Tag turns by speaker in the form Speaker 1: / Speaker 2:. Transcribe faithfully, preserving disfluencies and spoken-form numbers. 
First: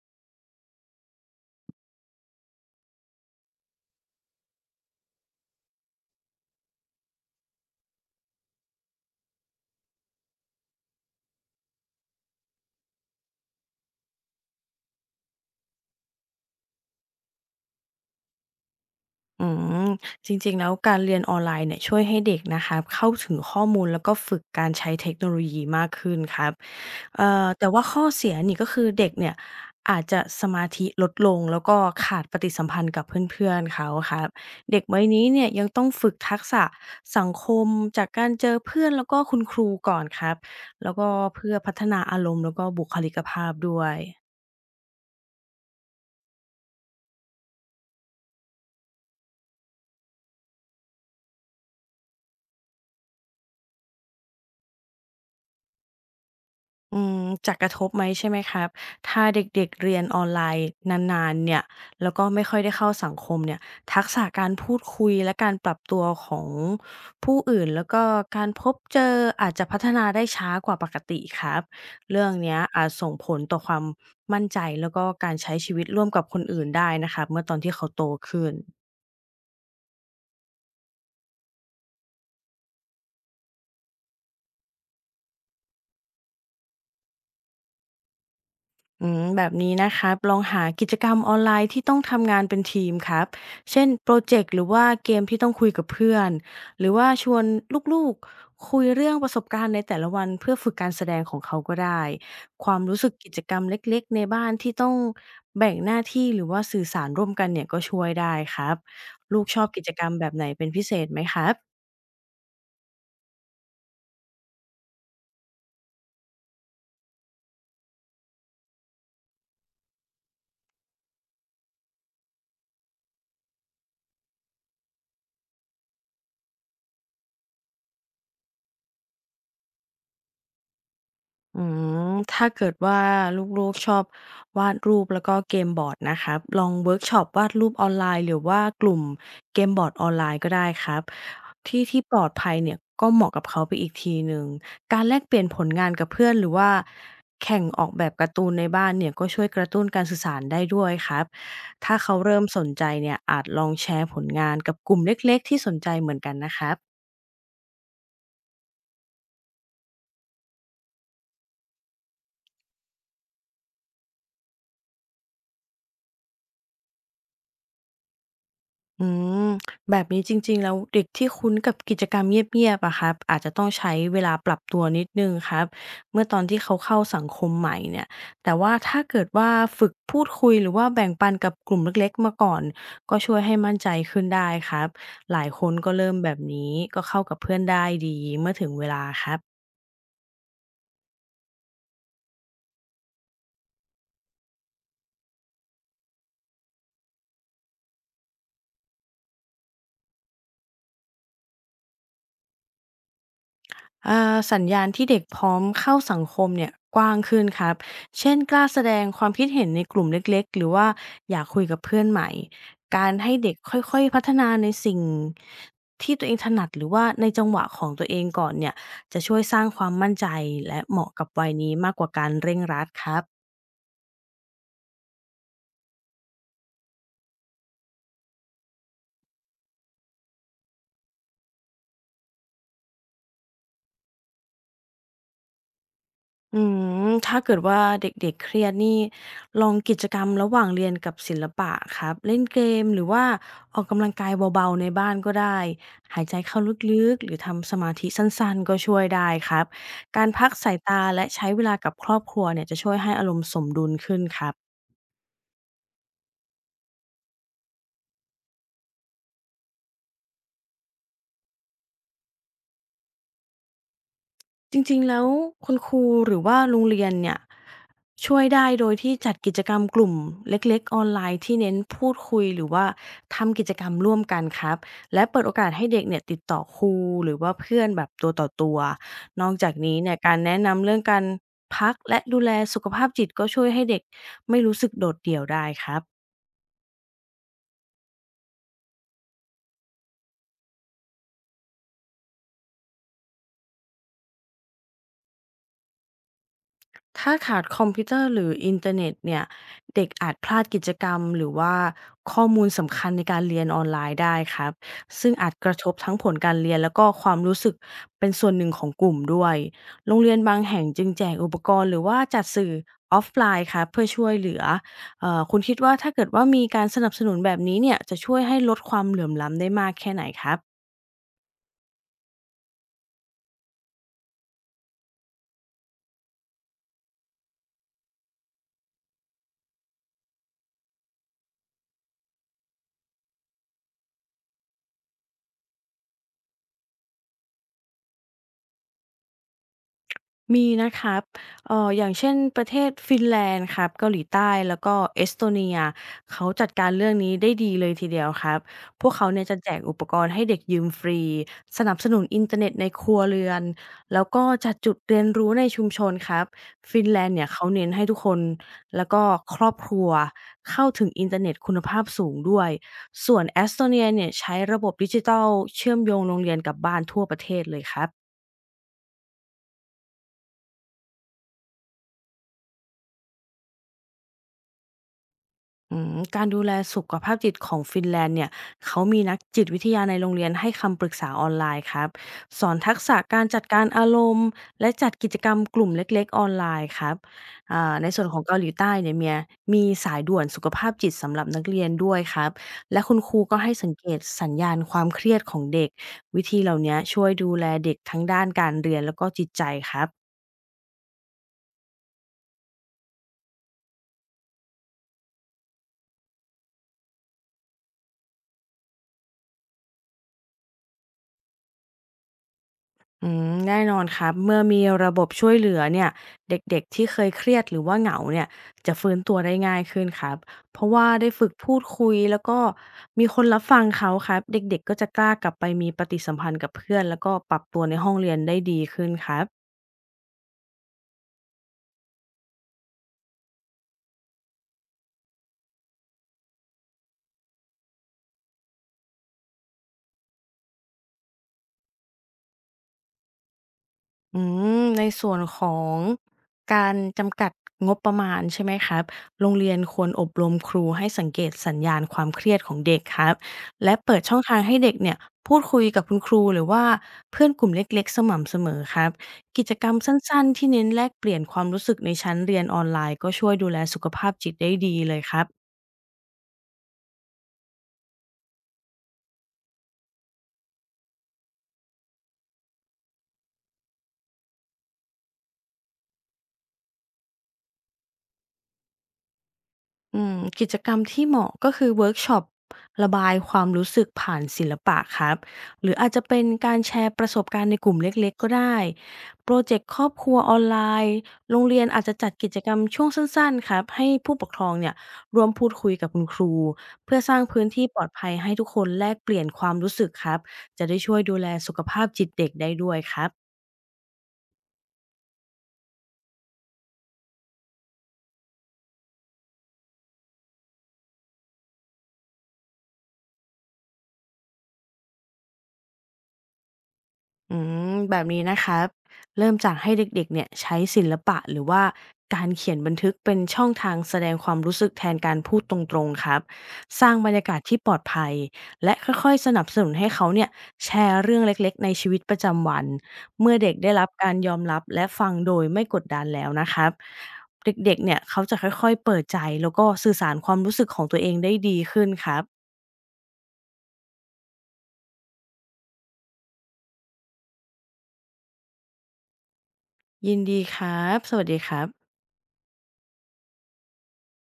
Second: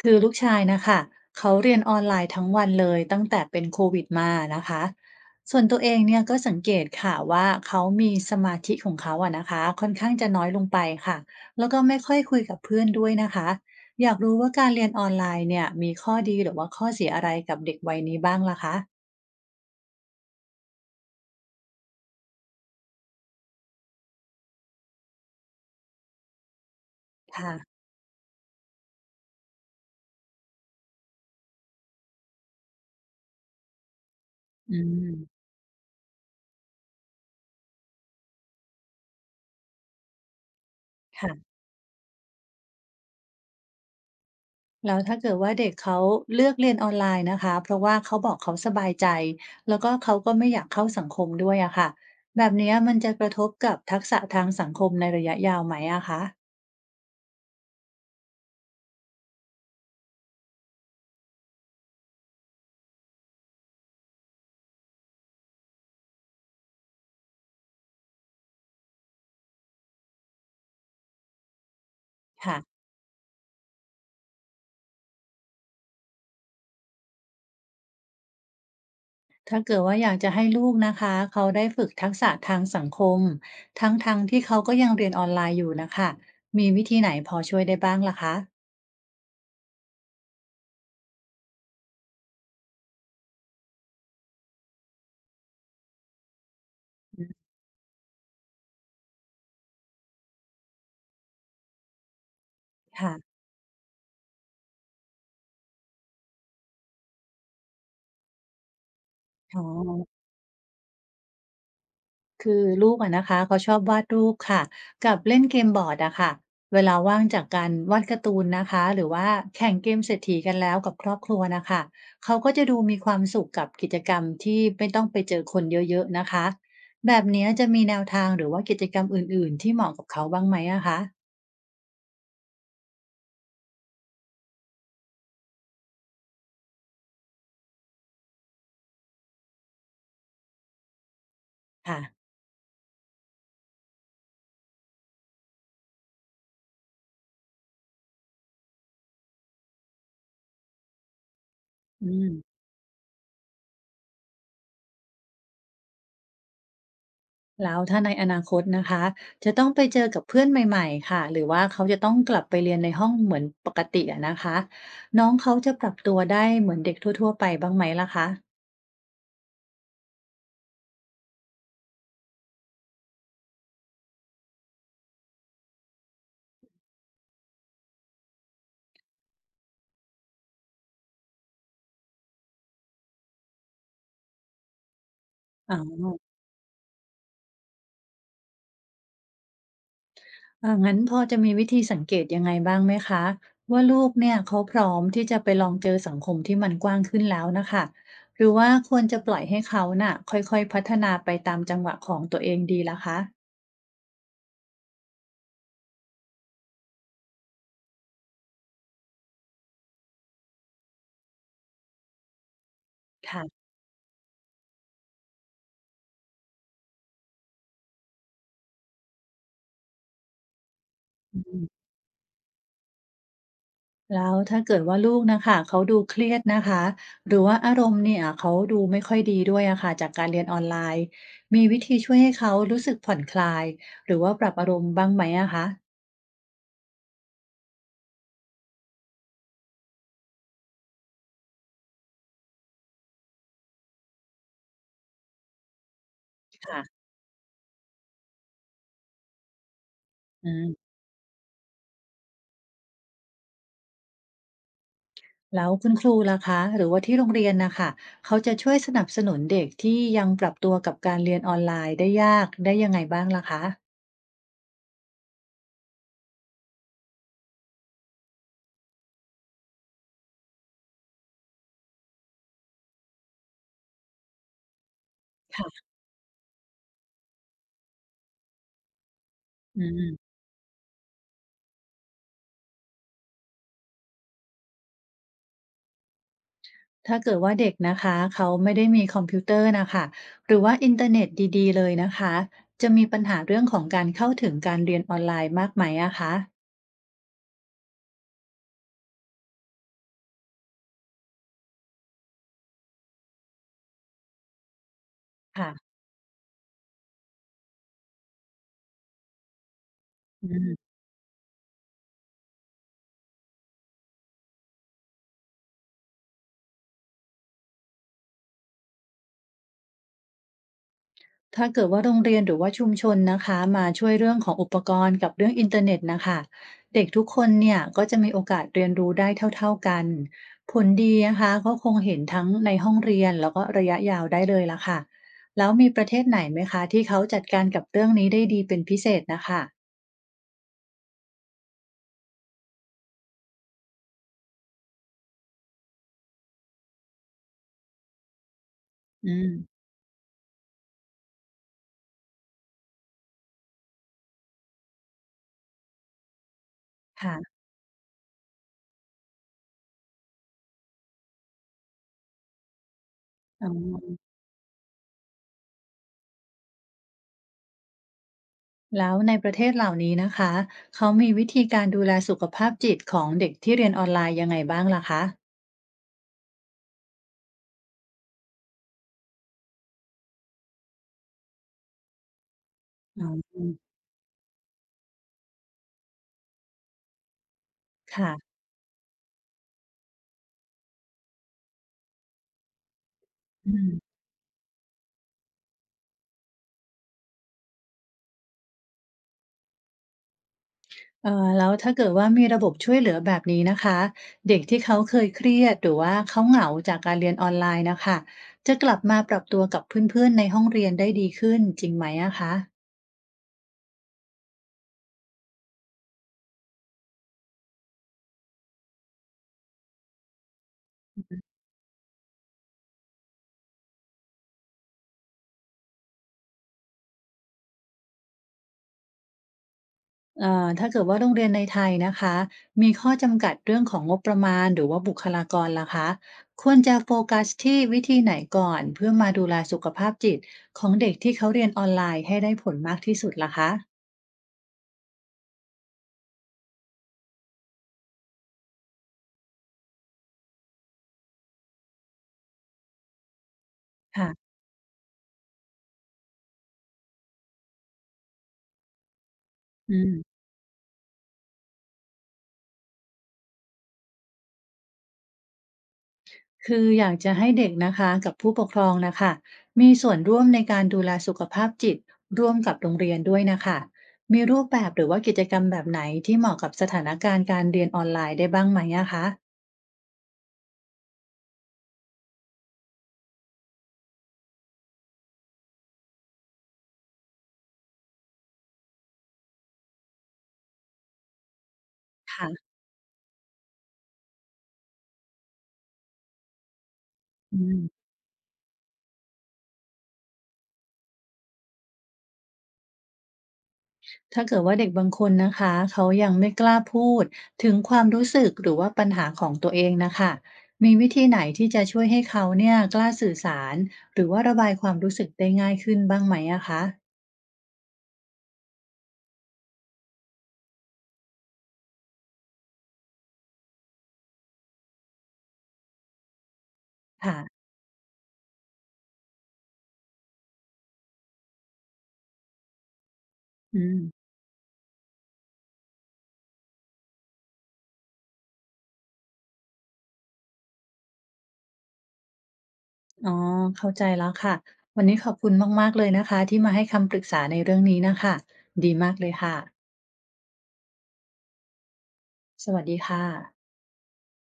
Speaker 1: คือลูกชายนะคะเขาเรียนออนไลน์ทั้งวันเลยตั้งแต่เป็นโควิดมานะคะส่วนตัวเองเนี่ยก็สังเกตค่ะว่าเขามีสมาธิของเขาอะนะคะค่อนข้างจะน้อยลงไปค่ะแล้วก็ไม่ค่อยคุยกับเพื่อนด้วยนะคะอยากรู้ว่าการเรียนออนไลน์เนี่ยมีข้อดีหรือว่าข้อเสียอะไรกับเด็กวัยนี้บ้างล่ะคะ
Speaker 2: อืมจริงๆแล้วการเรียนออนไลน์เนี่ยช่วยให้เด็กนะคะเข้าถึงข้อมูลแล้วก็ฝึกการใช้เทคโนโลยีมากขึ้นครับเอ่อแต่
Speaker 1: ค่ะ
Speaker 2: ว่าข้อเสียนี่ก็คือเด็กเนี่ยอาจจะสมาธิลดลงแล้วก็ขาดปฏิสัมพันธ์กับเพื่อนๆเขาครับ
Speaker 1: อื
Speaker 2: เด็กวัยนี้เนี่
Speaker 1: ม
Speaker 2: ยยังต้องฝึกทักษะสังคมจากการเจอเพื่อนแล้วก็คุณครูก่อนครับแล้วก็เพื่อ
Speaker 1: ค่ะ
Speaker 2: พัฒนาอารมณ์แล้วก็บุคลิกภาพด้วย
Speaker 1: แล้วถ้าเกิดว่าเด็กเขาเลือกเรียนออนไลน์นะคะเพราะว่าเขาบอกเขาสบายใจแล้วก็เขาก็ไม่อยากเข้าสังคมด้วยอะค่ะแบบเนี้ยมันจะกระทบกับทักษะทางสังคมในระยะยาวไหมอะคะ
Speaker 2: อืมจะกระทบไหมใช่ไหมครับถ้าเด็กๆเรียนออนไลน์นานๆเนี่ยแล้วก็ไม่ค่อยได้เข้าสังคมเนี่ยทักษะการพูดคุยและการปรับตัวของผู้อื่นแล้วก็การพบเจออาจจะพัฒนาได้ช้ากว่าปกติครับเรื่อง
Speaker 1: ค่ะ
Speaker 2: เนี้ยอาจส่งผลต่อความมั่นใจแล้วก็การใช้ชีวิตร่วมกับคนอื่นได้นะครับเมื่อตอนที่เขาโตขึ้น
Speaker 1: ถ้าเกิดว่าอยากจะให้ลูกนะคะเขาได้ฝึกทักษะทางสังคมทั้งๆทที่เขาก็ยังเรียนออนไลน์อยู่นะคะมีวิธีไหนพอช่วยได้บ้างล่ะคะ
Speaker 2: อืมแบบนี้นะครับลองหากิจกรรมออนไลน์ที่ต้องทำงานเป็นทีมครับเช่นโปรเจกต์หรือว่าเกมที่ต้องคุยกับเพื่อนหรือว่า
Speaker 1: อื
Speaker 2: ชวน
Speaker 1: ม
Speaker 2: ลูกๆคุยเรื่องประสบการณ์ในแต่ละวันเพื่อฝึกการแสดงของเขาก็ได้ความรู้สึ
Speaker 1: ค่ะ
Speaker 2: กกิจกรรมเล็กๆในบ้านที่ต้องแบ่งหน้าที่หรือว่าสื่อสารร่วมกันเนี่ยก็ช่วยได้ครับลูกช
Speaker 1: อ๋อ
Speaker 2: อบกิจกรรมแบบไหนเป็นพิเศษไหมครับ
Speaker 1: คือลูกอะนะคะเขาชอบวาดรูปค่ะกับเล่นเกมบอร์ดอะค่ะเวลาว่างจากการวาดการ์ตูนนะคะหรือว่าแข่งเกมเศรษฐีกันแล้วกับครอบครัวนะคะเขาก็จะดูมีความสุขกับกิจกรรมที่ไม่ต้องไปเจอคนเยอะๆนะคะแบบเนี้ยจะมีแนวทางหรือว่ากิจกรรมอื่นๆที่เหมาะกับเขาบ้างไหมอะคะ
Speaker 2: อืมถ้าเกิดว่าลูกๆชอบวาดรูปแล้วก็เกมบอร์ดนะครับลองเวิร์กช็อปวาดรูปออนไลน์หรือว่ากลุ่มเกมบอร์ดออนไลน์ก็ได้ครับที่
Speaker 1: ค่ะ
Speaker 2: ที่ปลอดภัยเนี่ยก็เหมาะกับเขาไปอีกทีหนึ่งการแลกเปลี่ยนผลงานกับเพื่อนหรือว่าแข่งออกแบบการ์ตูนในบ้านเนี่ยก็ช่วยกระตุ้นการสื่อสารได้ด้วยครับถ้า
Speaker 1: อื
Speaker 2: เขาเริ่ม
Speaker 1: ม
Speaker 2: สนใจเนี่ยอาจลองแชร์ผลงานกับกลุ่มเล็กๆที่สนใจเหมือนกันนะครับ
Speaker 1: แล้วถ้าในอนาคตนะคะจะต้องไปเจอกับเพื่อนใหม่ๆค่ะหรือว่าเขาจะต้องกลับไปเรียนในห้องเหมือนปกติอะนะคะน้องเขาจะปรับตัวได้เหมือนเด็กทั่วๆไปบ้างไหมล่ะคะ
Speaker 2: อืมแบบนี้จริงๆแล้วเด็กที่คุ้นกับกิจกรรมเงียบๆอะครับอาจจะต้องใช้เวลาปรับตัวนิดหนึ่งครับเมื่อตอนที่เขาเข้าสังคมใหม่เนี่ยแต่ว่าถ้าเกิดว่าฝึกพูดคุยหรือว่าแบ่งปันกับกลุ่มเล็กๆมาก่อนก็ช่วยให้มั่นใจขึ้นได้ครับหลายค
Speaker 1: อ๋
Speaker 2: น
Speaker 1: อ
Speaker 2: ก็เริ่มแบบนี้ก็เข้ากับเพื่อนได้ดีเมื่อถึงเวลาครับ
Speaker 1: อ่างั้นพอจะมีวิธีสังเกตยังไงบ้างไหมคะว่าลูกเนี่ยเขาพร้อมที่จะไปลองเจอสังคมที่มันกว้างขึ้นแล้วนะคะหรือว่าควรจะปล่อยให้เขาน่ะค่อยๆพัฒนาไปตามจังหวะของตัวเองดีล่ะคะ
Speaker 2: อ่าสัญญาณที่เด็กพร้อมเข้าสังคมเนี่ยกว้างขึ้นครับเช่นกล้าแสดงความคิดเห็นในกลุ่มเล็กๆหรือว่าอยากคุยกับเพื่อนใหม่ การให้เด็ก
Speaker 1: ค่ะ
Speaker 2: ค่อยๆพัฒนาในสิ่งที่ตัวเองถนัดหรือว่าในจังหวะของตัวเองก่อนเนี่ยจะช่วยสร้างความมั่นใจและเหมาะกับวัยนี้มากกว่าการเร่งรัดครับ
Speaker 1: แล้วถ้าเกิดว่าลูกนะคะเขาดูเครียดนะคะหรือว่าอารมณ์เนี่ยเขาดูไม่ค่อยดีด้วยอะค่ะจากการเรียนออนไลน์มีวิธีช่วยให้เขารู้สึกผ่อนคลายหรือว่าปรับอารมณ์บ้างไหมอะคะ
Speaker 2: อืมถ้าเกิดว่าเด็กๆเครียดนี่ลองกิจกรรมระหว่างเรียนกับศิลปะครับเล่นเกมหรือว่าออกกำลังกายเบาๆในบ้านก็ได้หายใจเข้า
Speaker 1: ค่ะ
Speaker 2: ลึกๆหรือทำสมาธิสั้นๆก็ช่วยได้ครับการพั
Speaker 1: อื
Speaker 2: ก
Speaker 1: ม
Speaker 2: สายตาและใช้เวลากับครอบครัวเนี่ยจะช่วยให้อารมณ์สมดุลขึ้นครับ
Speaker 1: แล้วคุณครูล่ะคะหรือว่าที่โรงเรียนนะคะเขาจะช่วยสนับสนุนเด็กที่ยังปรับตัวกับการเรียนออนไลน์ได้ยากได้ยังไงบ้างล่ะคะ
Speaker 2: จริงๆแล้วคุณครูหรือว่าโรงเรียนเนี่ยช่วยได้โดยที่จัดกิจกรรมกลุ่มเล็กๆออนไลน์ที่เน้นพูดคุยหรือว่าทำกิจกรรมร่วมกันครับและเปิดโอกาส
Speaker 1: ค่ะ
Speaker 2: ให้เด็กเนี่ยติดต่อครูหรือว่าเพื่อนแบบตัวต่อตัวนอกจาก
Speaker 1: อื
Speaker 2: นี้เนี่ย
Speaker 1: ม
Speaker 2: การแนะนำเรื่องการพักและดูแลสุขภาพจิตก็ช่วยให้เด็กไม่รู้สึกโดดเดี่ยวได้ครับ
Speaker 1: ถ้าเกิดว่าเด็กนะคะเขาไม่ได้มีคอมพิวเตอร์นะคะหรือว่าอินเทอร์เน็ตดีๆเลยนะคะจะมีปัญหาเรื่องของการเข้าถึงการเรียนออนไลน์มากไหมอะคะ
Speaker 2: ถ้าขาดคอมพิวเตอร์หรืออินเทอร์เน็ตเนี่ยเด็กอาจพลาดกิจกรรมหรือว่าข้อมูลสำคัญในการเรียนออนไลน์ได้ครับซึ่งอาจกระท
Speaker 1: ค่ะ
Speaker 2: บทั้งผลการเรียนแล้วก็ความรู้สึกเป็นส่วนหนึ่งของกลุ่มด้วยโรงเรียน
Speaker 1: อื
Speaker 2: บางแห่ง
Speaker 1: ม
Speaker 2: จึงแจกอุปกรณ์หรือว่าจัดสื่อออฟไลน์ครับเพื่อช่วยเหลือเออคุณคิดว่าถ้าเกิดว่ามีการสนับสนุนแบบนี้เนี่ยจะช่วยให้ลดความเหลื่อมล้ำได้มากแค่ไหนครับ
Speaker 1: ถ้าเกิดว่าโรงเรียนหรือว่าชุมชนนะคะมาช่วยเรื่องของอุปกรณ์กับเรื่องอินเทอร์เน็ตนะคะเด็กทุกคนเนี่ยก็จะมีโอกาสเรียนรู้ได้เท่าๆกันผลดีนะคะก็คงเห็นทั้งในห้องเรียนแล้วก็ระยะยาวได้เลยละค่ะแล้วมีประเทศไหนไหมคะที่เขาจัดการกับเรื่องนี้ได้ดีเป็นพิเศษนะคะ
Speaker 2: มีนะครับเอ่ออย่างเช่นประเทศฟินแลนด์ครับเกาหลีใต้แล้วก็เอสโตเนียเขาจัดการเรื่องนี้ได้ดีเลยทีเดียวครับ พวกเขา
Speaker 1: อื
Speaker 2: เนี่ยจะแจ
Speaker 1: ม
Speaker 2: กอุปกรณ์ให้เด็กยืมฟรีสนับสนุนอินเทอร์เน็ตในครัวเรือนแล้วก็จัดจุดเรียนรู้ในชุมชนครับฟินแลนด์เนี่ย
Speaker 1: ค่ะ
Speaker 2: เขาเน้นให้ทุกคนแล้วก็ครอบครัวเข้าถึงอินเทอร์เน็ตคุณภาพสูงด้วยส่วนเอ
Speaker 1: อ๋
Speaker 2: สโตเนีย
Speaker 1: อ
Speaker 2: เนี่ยใช้ระบบดิจิทัลเชื่อมโยงโรงเรียนกับบ้านทั่วประเทศเลยครับ
Speaker 1: แล้วในประเทศเหล่านี้นะคะเขามีวิธีการดูแลสุขภาพจิตของเด็กที่เรียนออนไลน์ยังไงบ้างล่ะคะ
Speaker 2: อืมการดูแลสุขภาพจิตของฟินแลนด์เนี่ยเขามีนักจิตวิทยาในโรงเรียนให้คำปรึกษาออนไลน์ครับสอนทักษะ
Speaker 1: อ๋
Speaker 2: การ
Speaker 1: อ
Speaker 2: จัดการอารมณ์และจัดกิจกรรมกลุ่มเล็กๆออนไลน์ครับอ่าในส่วนของเกา
Speaker 1: ค่ะ
Speaker 2: หลีใต้เนี่ยเมียมีสายด่วนสุขภาพจิตสำหรับนักเรียนด้วยครับและคุณครูก็
Speaker 1: อื
Speaker 2: ให้
Speaker 1: ม
Speaker 2: สังเกตสัญญาณความเครียดของเด็กวิธีเหล่านี้ช่วยดูแลเด็กทั้งด้านการเรียนแล้วก็จิตใจครับ
Speaker 1: เอ่อแล้วถ้าเกิดว่ามีระบบช่วยเหลือแบบนี้นะคะเด็กที่เขาเคยเครียดหรือว่าเขาเหงาจากการเรียนออนไลน์นะคะจะกลับมาปรับตัวกับเพื่อนๆในห้องเรียนได้ดีขึ้นจริงไหมอะคะ
Speaker 2: อืมแน่นอนครับเมื่อมีระบบช่วยเหลือเนี่ยเด็กๆที่เคยเครียดหรือว่าเหงาเนี่ยจะฟื้นตัวได้ง่ายขึ้นครับเพราะว่าได้ฝึกพูดคุยแล้วก็มีคนรับฟังเขาครับเด็กๆก็จะกล้ากลับไปมีปฏิสัมพันธ์กับเพื่อนแล้วก็ปรับตัวในห้องเรียนได้ดีขึ้นครับ
Speaker 1: เอ่อถ้าเกิดว่าโรงเรียนในไทยนะคะมีข้อจำกัดเรื่องของงบประมาณหรือว่าบุคลากรล่ะคะควรจะโฟกัสที่วิธีไหนก่อนเพื่อมาดูแลสุขภาพจิตของเด็กที่เขาเรียนออนไลน์ให้ได้ผลมากที่สุดล่ะคะ
Speaker 2: อืมในส่วนของการจำกัดงบประมาณใช่ไหมครับโรงเรียนควรอบรมครูให้สังเกตสัญญาณความเครียดของเด็กครับและเปิดช่อง
Speaker 1: ค่ะ
Speaker 2: ทางให้เด็กเนี่ยพูดคุยกับคุณครูหรือว่าเพื่อนกลุ่มเล็กๆสม่ำเสมอครับกิจกรร
Speaker 1: อื
Speaker 2: ม
Speaker 1: ม
Speaker 2: สั้นๆที่เน้นแลกเปลี่ยนความรู้สึกในชั้นเรียนออนไลน์ก็ช่วยดูแลสุขภาพจิตได้ดีเลยครับ
Speaker 1: คืออยากจะให้เด็กนะคะกับผู้ปกครองนะคะมีส่วนร่วมในการดูแลสุขภาพจิตร่วมกับโรงเรียนด้วยนะคะมีรูปแบบหรือว่ากิจกรรมแบบไหนที่เหมาะกับสถานการณ์การเรียนออนไลน์ได้บ้างไหมอะคะ
Speaker 2: อืมกิจกรรมที่เหมาะก็คือเวิร์กช็อประบายความรู้สึกผ่านศิลปะครับหรืออาจจะเป็นการแชร์ประสบการณ์ในกลุ่มเล็กๆก็ได้โปรเจกต์ครอบครัวออนไลน์โรงเรียนอาจจะจัดกิจ
Speaker 1: ค่ะ
Speaker 2: กรรมช่วงสั้นๆครับให้ผู้ปกครองเนี่ยร่วมพูดคุยกับคุณครูเพื่อสร้าง
Speaker 1: อื
Speaker 2: พื้น
Speaker 1: ม
Speaker 2: ที่ปลอดภัยให้ทุกคนแลกเปลี่ยนความรู้สึกครับจะได้ช่วยดูแลสุขภาพจิตเด็กได้ด้วยครับ
Speaker 1: ถ้าเกิดว่าเด็กบางคนนะคะเขายังไม่กล้าพูดถึงความรู้สึกหรือว่าปัญหาของตัวเองนะคะมีวิธีไหนที่จะช่วยให้เขาเนี่ยกล้าสื่อสารหรือว่าระบายความรู้สึกได้ง่ายขึ้นบ้างไหมอะคะ
Speaker 2: อืมแบบนี้นะครับเริ่มจากให้เด็กๆเนี่ยใช้ศิลปะหรือว่าการเขียนบันทึกเป็นช่องทางแสดงความรู้สึกแทนการพูดตรงๆครับสร้างบร
Speaker 1: ค่ะ
Speaker 2: รยากาศที่ปลอดภัยและค่อยๆสนับสนุนให้เขาเนี่ยแชร์เรื่องเล็กๆในชีวิตประจำวันเมื่อเด็ก
Speaker 1: อื
Speaker 2: ได้รับ
Speaker 1: ม
Speaker 2: การยอมรับและฟังโดยไม่กดดันแล้วนะครับเด็กๆเนี่ยเขาจะค่อยๆเปิดใจแล้วก็สื่อสารความรู้สึกของตัวเองได้ดีขึ้นครับ
Speaker 1: อ๋อเข้าใจแล้วค่ะวันนี้ขอบคุณมากๆเลยนะคะที่มาให้คำปรึกษาในเรื่องนี้นะคะดีมากเลยค่ะ
Speaker 2: ยินดีครับสวัสดีครับ
Speaker 1: สวัสดีค่ะ